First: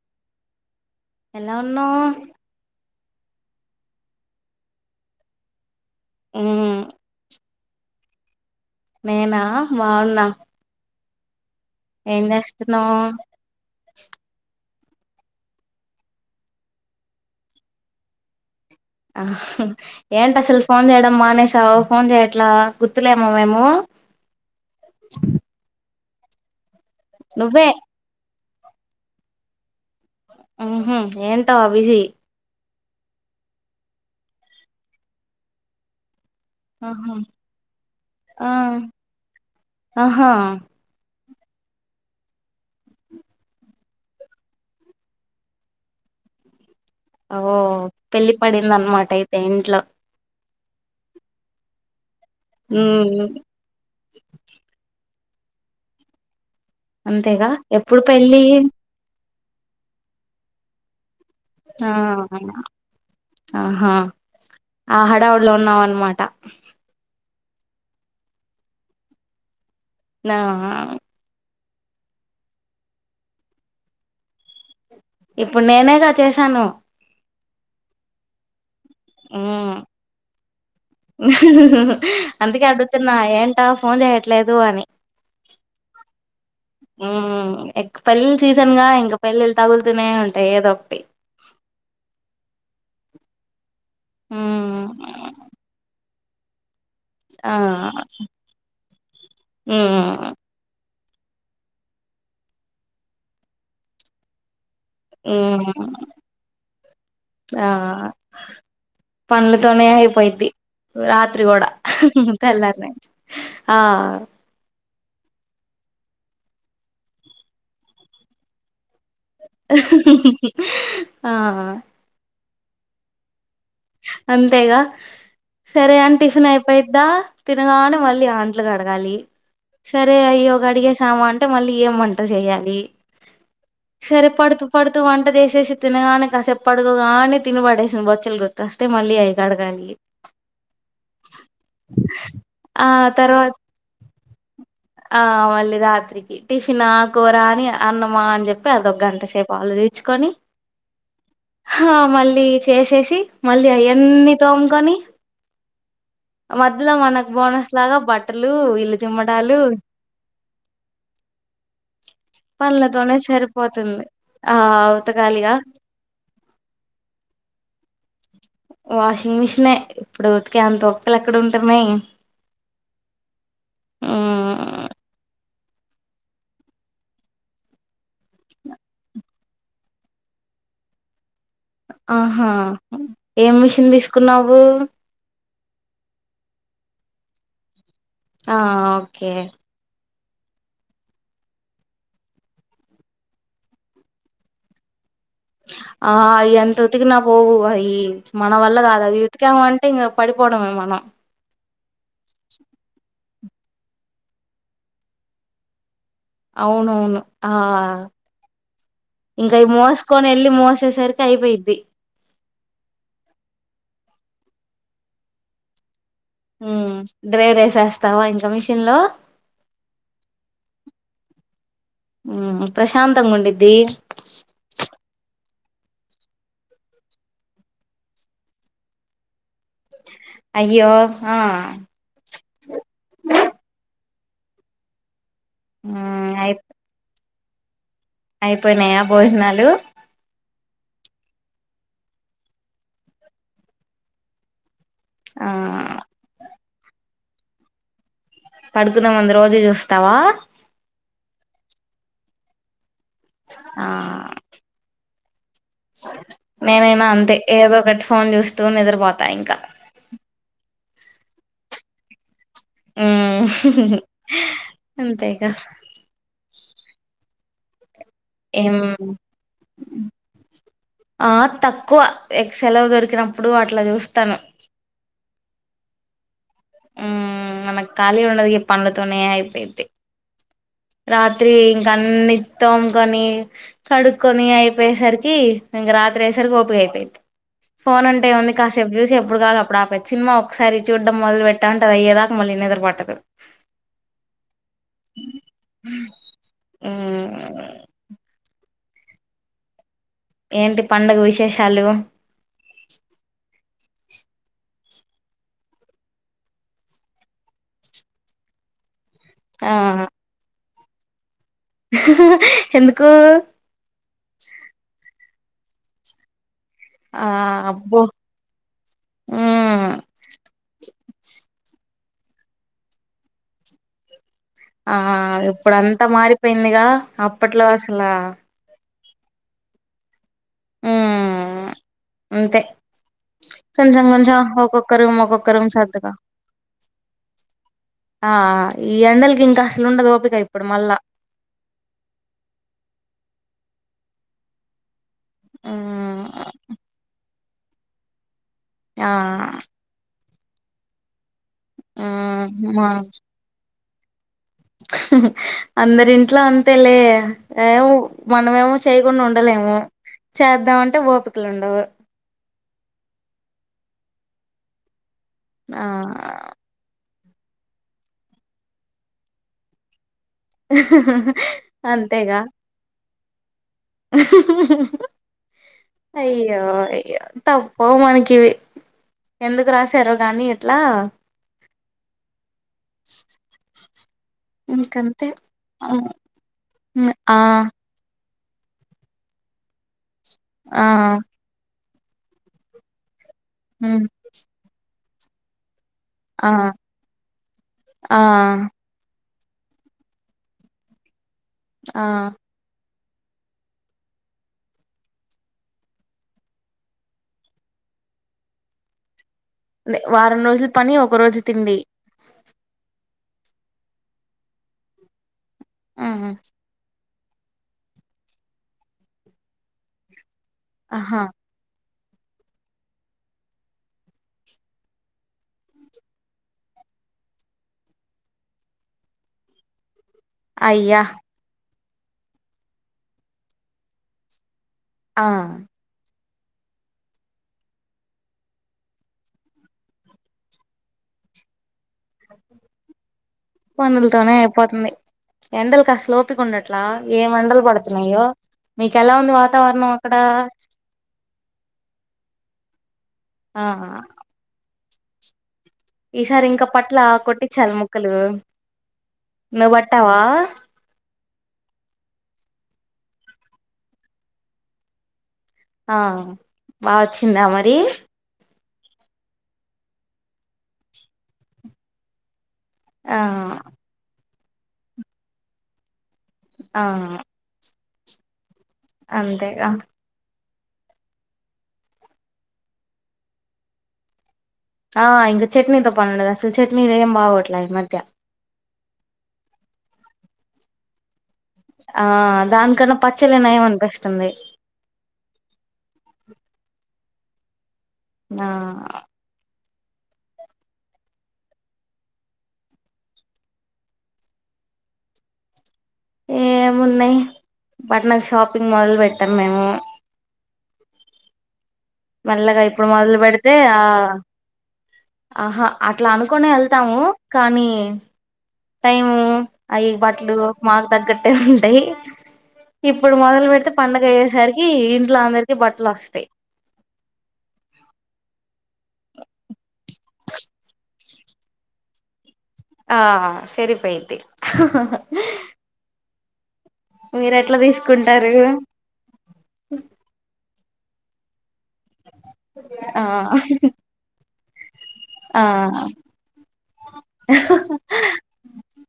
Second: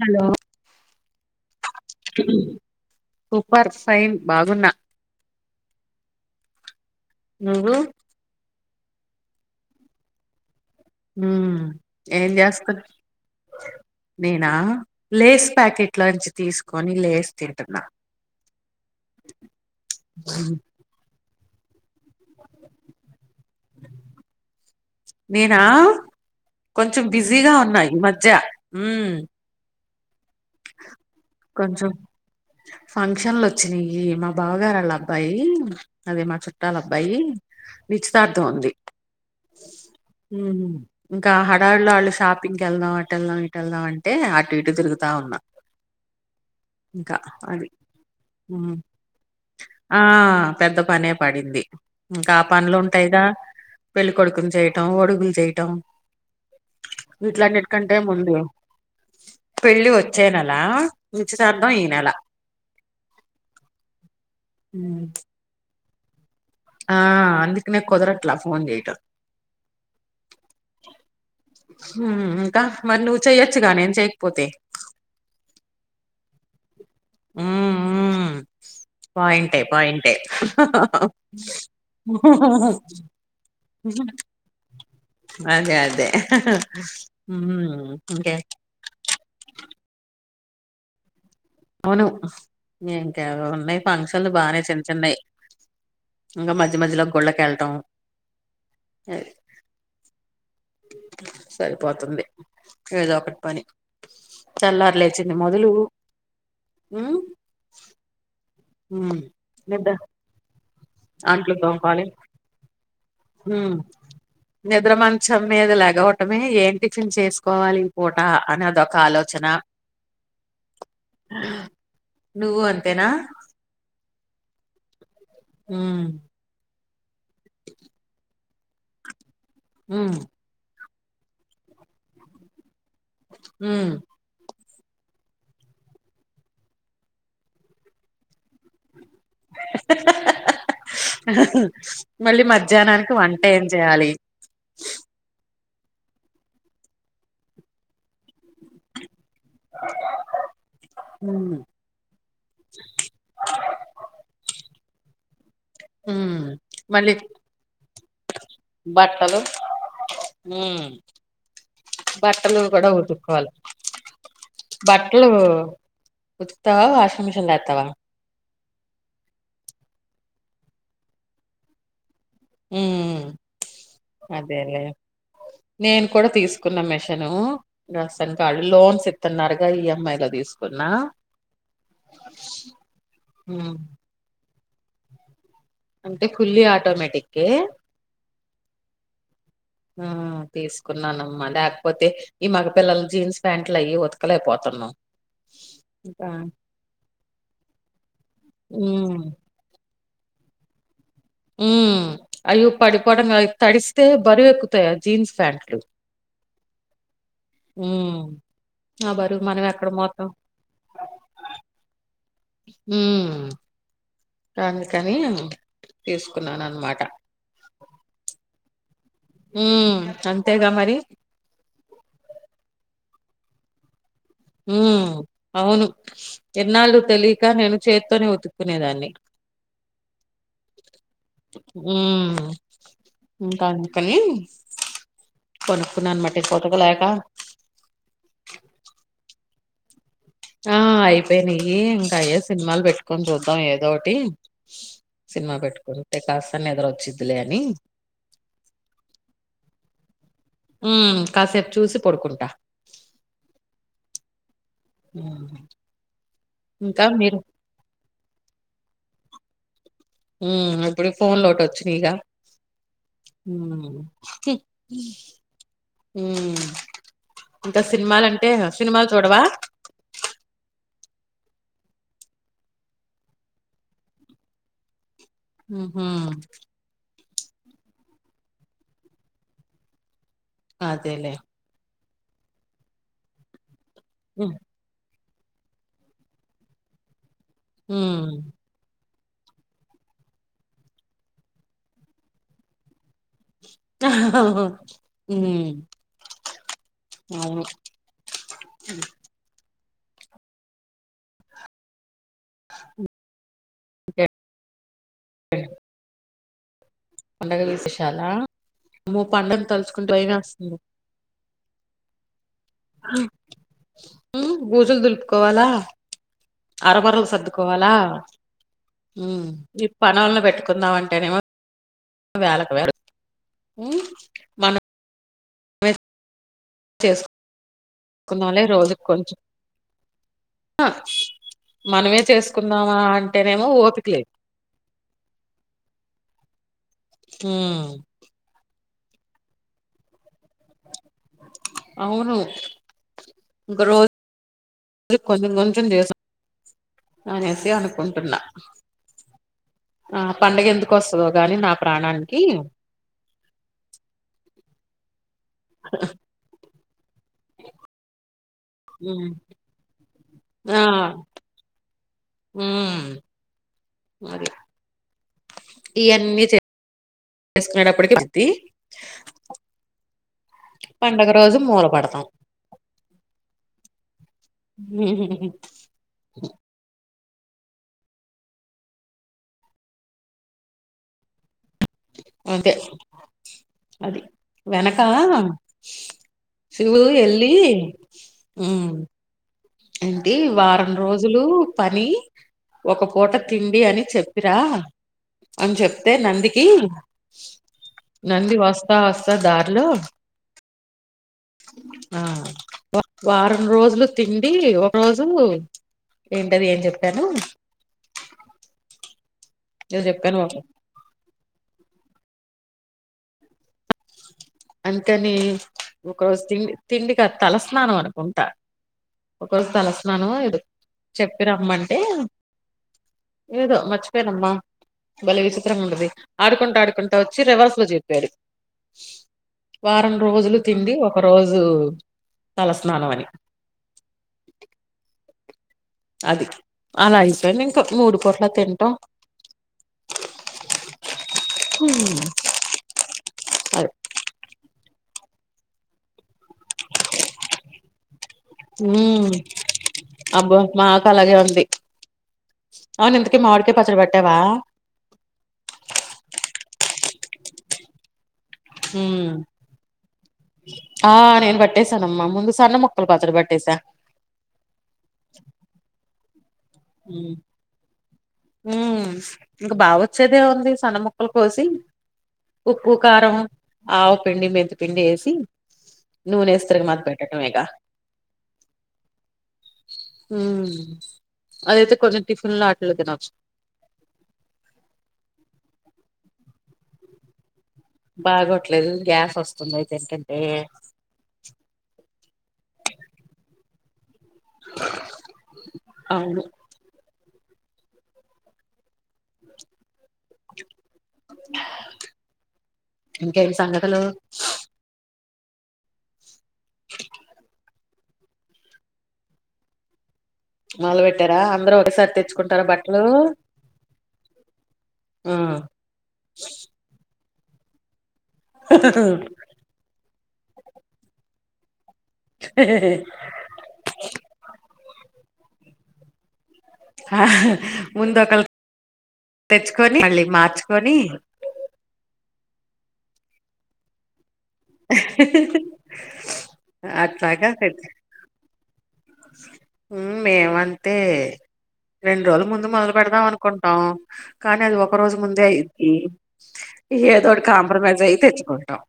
Hello ఎలా ఉన్నావ్ super fine బాగున్న ఉమ్. నువ్వు నేనా బాగున్నా. ఉమ్ ఏం చేస్తున్నావ్. లేస్ ప్యాకెట్లోంచి తీసుకొని లేస్ తింటున్నా. ఆహా ఏంటాసలు ఫోన్ చేయడం మానే. సవ్ ఫోన్ చేయట్లే గుర్తులేమ మేము. నేనా కొంచెం బిజీగా నువ్వే ఉన్నా ఈ మధ్య ఉమ్. ఉహ్ ఏంటా ఆ కొంచెం బీజీ. ఫంక్షన్లు వచ్చినాయి మా బావగారల్ల అబ్బాయి అదే మా చు. చుట్టాల ఆహా అబ్బాయి నిశ్చితార్థం ఆ ఉంది ఆహా ఉమ్. ఆహ్ ఇంకా హడావిడిల్లో వాళ్ళు షాపింగ్కి వెళ్దాం అటు వెళ్దాం ఇటు వెళ్దాం అంటే అటు ఇటు తిరుగుతా ఉన్నా. ఇంకా ఓ అది పెళ్లి పడింది ఉమ్ అన్నమాట అయితే ఇంట్లో ఆహ్. పెద్ద పనే పడింది ఇంకా ఆ పనులు ఉంటాయిగా మ్మ్ పెళ్లి కొడుకుని చేయి. ఆహ్ ఒడుగులు చేయటం అంతేగా వీట్లన్నిటికంటే ఎప్పుడు ముందు. పెళ్ళి పెళ్ళి వచ్చేనెల. ఆహ్ ఆహా ఆహ్ ఆ హడావిడుల్లో ఉన్నావన్న. మాట. ఆహ్ అందుకాని కుదరట్లే ఫోన్ చేయటం. ఆహ్ ఆహ్. ఉమ్ ఇంకా మరి నువ్వు చెయ్యొచ్చుగా నేను చేయకపోతే. ఇప్పుడు నేనేగా చేసాను. ఉమ్ ఉమ్. పోయుంటాయి మ్మ్ పోయుంటాయి. అందుకే అడుగుతున్నా ఏంటా ఫోన్ చేయట్లేదు అని. అదే ఉమ్ హ్మ్. పెళ్లి ఇంకే సీజన్ గా ఇంకా పెళ్లిలు తగులుతూనే ఉన్. ఏదోక్టి. అవును ఇంకేవో ఉన్నాయి ఫంక్షన్లు బానే చిన్న మ్మ్ చిన్నయి. పది మందిలా ఆ గుడ్లాకేళ్టం. మ్మ్ సరిపోతుంది ఏదో ఒకటి పని. తెల్లారి లేచింది మొదలు మ్మ్ ఉమ్. ఉమ్ పండ్లతోనే నిద్ర అయిపోయిద్ది రాత్రి అంట్లు కూడా తోమాలి తెల్లార్నే. ఉమ్. నిద్ర మంచం మీద లగవటమే ఏం టిఫిన్ చేసుకోవాలి ఈ పూట అని అదొ ఒక ఆలోచన. ఆహ్. నువ్వు అంతేనా. అంతేగా సరే ఉమ్ అని టిఫిన్ అయిపోయిద్దా. తినగానే మళ్ళీ అంట్లు కడగాలి ఉమ్ సరే అయ్యో కడిగేసీ. ఆమె అంటే మళ్ళీ ఏం వంట చేయాలి ఉమ్ సరిపడతు. పడుతూ వంట చేసేసి తినగానే కాసేపు పడుకోగానే తినబడేసింది బొచ్చలు గుర్తొస్తే మళ్ళీ. ఏవి కడగాలి. ఆహ్ మళ్ళీ మధ్యాహ్నానికి వంట ఏం చేయాలి. ఆహ్ మళ్ళీ రాత్రికి టిఫిన్ ఆ కూరా అని అన్నమా అని చెప్పి అదో ఒక గంట సేపు. సేపు ఆలోచించుకొని. ఉమ్ ఆహ్ మళ్ళీ చేసేసి మళ్ళీ అయన్నీ తోమ్కొని. ఉమ్ మధ్యలో మళ్ళీ మనకు బోనస్ లాగా. బట్టలు ఇల్లు బట్టలు చిమ్మటాలు ఉమ్. బట్టలు కూడా పనులతోనే ఉతుక్కోవాలి సరిపోతుంది ఆ బట్టలు. ఉతకాలిగా ఉతుకుతవ వాషింగ్ మిషిన్ లో ఎత్తవా. వాషింగ్ మెషిన్నే ఇప్పుడు ఉతికే అంత ఒపికలు ఎక్కడ ఉంటున్నాయి. ఉమ్ అదేలేే. నేను కూడా తీసుకున్న మిషను రసన్కాల్ లోన్స్ ఇస్తున్నారుగా ఈఎంఐ లది తీసుకున్నా ఆహా ఏం ఉమ్ మిషన్ తీసుకున్నావు? అంటే ఫుల్లీ ఆటోమేటిక్కె ఆ ఓకే మ్ తీసుకున్నానమ్మా లేకపోతే ఈ మగ పిల్లలు జీన్స్ ప్యాంట్లు అయి ఉతకలైపోతున్నాం. ఆ అయి ఎంత ఉతికినా పోవు అయి మన వల్ల కాదు అది ఉమ్ ఉతికాము అంటే ఇంక పడిపోడమే మనం మ్ అయ్యో పడిపోవడం అయి తడిస్తతే బరువుఎక్కుతై ఆ జీన్స్ ప్యాంట్లు. అవునవును ఆ ఉమ్ ఆ బరువు మనం ఇంకాయి ఎక్కడ మోసుకొని మోతాం ఏళ్ళి మోసేసరికి అయిపోయిద్ది. ఉమ్ అందుకని తీసుకున్నాను మ్ అనమాట డ్రైర్ ఏసేస్తావా ఇంకా మిషన్ లో? ఉమ్ అంతేగా మరి శాంతంగా ఉండిద్ది. ఉమ్ అవును ఇన్నాళ్లు తెలియక నేను చేత్తోనే ఉతుక్కునేదాన్ని. అయ్యో ఆ ఉమ్ ఇంక కానీ కొనుక్కున్నానమాట ఉమ్ ఇంక అయి ఉతకలేక అయిపోయినాయా భోజనాలు? ఆ అయిపోయినాయ్యి ఇంకా అయ సినిమాలు పెట్టుకొని చూద్దాం ఏదోటి ఆ సినిమా పెట్టుకుంటే కాస్త నిద్ర వచ్చిద్లే అని పడుకున్న ముంది రోజే చూస్తావా? ఉమ్ కాసేపు చూసి పడుకుంటా. ఆ ఉమ్ ఇంకా నేనైనా అంతే మీరు ఏదో ఒకటి ఫోన్ చూస్తూ నిద్రపోతా ఇంకా. ఉ ఇప్పుడు ఫోన్ లోటి ఒచ్చినైగా హ్మ్ కి అంతేగా ఉమ్ ఇంకా సినిమలంటే ఏం సినిమాలు చూడవా? ఆ తక్కువ ఎక్ సెలవు దొరికినప్పుడు అట్లా చూస్తాను. ఉహ్ ఉ మనక కాలి ఉన్నది పన్నతోన్నేయిపోయితే అదేలే రాత్రి తన్ని తోముకొని కడుక్కొని ఉమ్ అయిపోయేసర్ కి ఇంక రాత్ర అయేసరికి ఆపే ఐతై ఫోన్ అంటే ఉమ్ ఉంది కాసేపు చుసి స్తే ఎప్పుడు కావాల అప్పుడు ఆపేయాచు సినిమా ఒకసారి చూడం మొదలు పెటంటే అయ్యదాక మళ్ళీ నిద్ర పట్టదు. అహ్హ్ మ్ హ్మ్ అవును ఏంటి పండుగ విశేషాలు? ఏ ఏ పండగ విశేషాల అమ్మో పండుగ తలుచుకుంటె భయం వేస్తుంది. హ్హ్హ్ ఉ భూసులు దులుపుకోవాల? అరబరలు ఆ సర్దుకోవాలా అబ్బో ఉ ఈ హ్మ్ పన్నోని పెట్టుకుందామం టెనేమో వేలక్ వేలు ఉ ఆహ ఇప్పుడు అంతా మారిపోయిందిగా అప్పట్లో అసల కోజి కొంచ్ ఆ మ్మ్ మనమే అంతే చేసుకుందామా అంటేనేమో కొంచెం ఓపిక లేదు కొంచెం ఒక్కొక్క రూమ్ ఒక్కొక్క రూమ్ సర్దుతా ఉ ఆ ఈ ఎండలకి ఇంకా అసలు ఉండదు ఓపిక ఇప్పుడు మళ్ళా అవును ఒగ రో జు కొంచెంకొంచెం చేస మ్మ్ అనేసి అనుకుంటున్నా ఆ ఆ పండగ ఎందుకు వస్తదో గాని నా ప్రాణానికి మ్మ్ మా అందరి ఇంట్లో అంతేలే ఏవు మనమేమో చేయకుండా ఉండలేము. ఆ చేద్దామంటే ఓపికలు ఉండవు. ఉమ్ మరి ఆ చేసుకునేటప్పటికి పతి అంతేగా అయ్యో అయ్యో తప్పవ్ మనకి ఇవి ఎందుకు రాశారో కానీ ఇట్లా అంతే అది వెనక ఇంకంతే ఆ శివు హ్మ్. ఆ ఎల్లి ఉ ఏంటి ఆ వారం రోజులు పని ఒక ట తిండి అని హ్మ్. చెప్పిరా అని చెప్ వస్తే ఆ నందికి ఆ నంది వస్తా వస్తా దారిలో ఆ వారం రోజులు తిండి ఒకరోజు ఏంటది ఏం చెప్పాను ఏదో చెప్పాను వారం బాబు రోజులు పని ఒక రోజు తిండి అంతనే హ్మ్. ఒకరోజు తిండి తిండి త తలస్నానం అనుకుంటా ఒక రోజు తలస్నానం ఇ ఆహా చెప్పి రమ్మం ఏదో మర్చిపోయినమ్మ బలే విచిత్రంగా ఉంటది ఆడుకుంటా ఆడుకుంటా వచ్చి రివర్స్ లో చెప్పాడు. వారం రోజులు తిండి అయ్యా ఒక రోజు తలస్నానం అని ఆ అది అలా అయిపోయింది ఇంక మూడు పూట్ల తింటాం. అది పనులతోనే అయిపోతుంది ఎండలు కసలు డట్లా ఏ ఎండలు పడుతున్నాయో మీకె ఎలా ఉమ్ ఉంది వాతావరణం అక్కడ అబ్బో మాకు అలాగే ఉంది. అవును ఇంతకి ఆ మామిడికాయ్ పచ్చడి పెట్టావా. ఈసారి ఇంకా పట్ల కొట్టిచ్చాలి ముక్కలు ఉమ్ నువ్వు పట్టావా ఆ నేన్ పట్టేసానమ్మ ముందు సన్న ముక్కల్ పచ్చడి పట్టేసా ఆ బా వచ్చిందా మరి ఉ ఇంకా బాగ వచ్చేదే ఉంది సన్న మక్కలు కోసి ఉప్పు ఆ కారం ఆవు పిండి మెంతి పిండి వేసి నూనె ఎస్తరు గా మత్ పెట్టటంఎగ అంతేగా ఉ అదైతే కొంచెం టిఫిన్ ల ఆటలే తినచ్చ ఆ ఇంకా చట్నీతో పనిఉండదు. అసలు చట్నీ ఏం బావట్లే ఇమ బాగోట్లేదు గ్యాస్ వస్తుంది అయితే ఎటంటే ఆ దాని కన్నా పచ్చల నయం అనిపిస్ అవును ఆ ఇంకేటీ సంగతులు ఏమున్నయి బట్నల షాపింగ్ మాల్ పెట్టము మేము మాల్బెట్టార అంద్రు మెల్లగా ఇప్పుడు మొదలు పెడితే ఆ ఆ ఆహా అట్లా అనుకునే వెళ్తాము కానీ ట్లు మాకు తగ్గట్టగా ఉంటాయి ఇప్పుడు మొదలు పెడితే పండగ అయ్యేసరికి ఇంట్ల అందరికి బట్టలు వస్తాయి ముందు ఒకళ తెచ్చుకొని మళ్ళీ మార్చుకొని ఆ సరి పైది అట్లాగా పెట్ తీసుకుంటారు ఊ మేమంతే రెండు రోజుల ముందు మొదలు ఆ పెడదాం అనుకుంటాం కానీ అది ఒక ఒక రోజు ఆ ముందే అయిది ఏదోటి కాంప్రమైజ్ అయి తెచ్చుకుంటాం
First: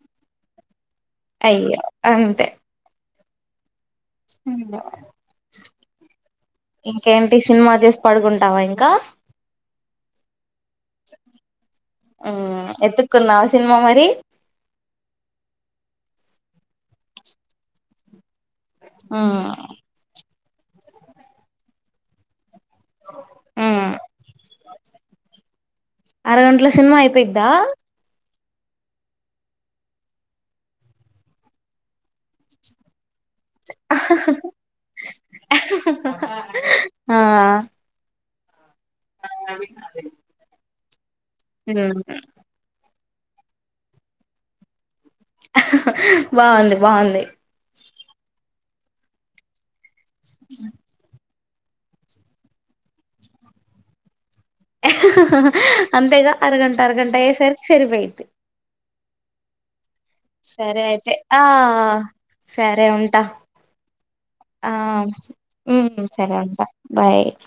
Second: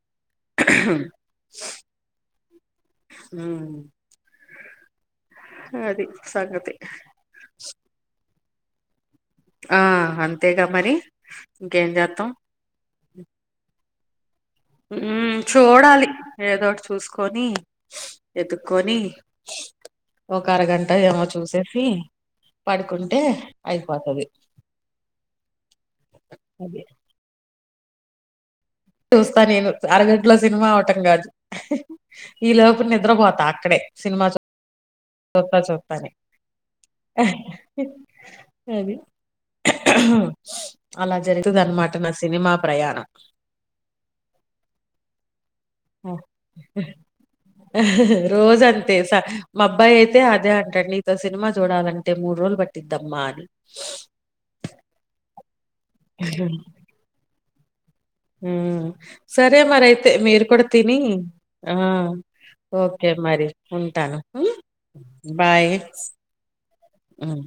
అయ్యో అంతే ఊ ఇంగ అది సంగతి ఇంకేంటి సినిమా జూసి పడుకుంటావా ఇంకా ఆ అంతేగా మరి ఇంకేం చేత్తాం ఆ ఎతుకున్నావ సినిమా మరి ఉ చూడాలి ఏదోటి చూసుకొని ఎతుకొని మ్మ్ ఒక అరగంట ఏమో చూసేసి పడుకుంటే మ్మ్ అయిపోతది అరగంటల అదె సినిమా అయిపోయిద్దా చూస్తా నేను అరగడ్లో సినిమా అవటం కాదు ఈ లోపు నిద్రపోతా అక్కడే సినిమా చు చూత్తా చూత్తా అని ఆ అది అలా జరుగుతది అన్నమాట మ్మ్ నా సినిమా ప్రయాణం బాగుంది బాగుంది రోజ అం తెస మా అబ్బాయి అయితే అదే అంటండు నీతో సినిమా చూడాలంటే మూడు రోజులు పట్టిద్దమ్మా అని అంతేగా అరగంట అరగంట అయ్యేసరి సరిపోయింది ఊ సరే మరి అయితే మీర్కుడ సరే తిని అయితే ఆ సరే ఓకే ఉంటా మరి ఉంటాను ఆ బాయ్ మ్మ్ సరే ఉంటా బాయ్ ఉ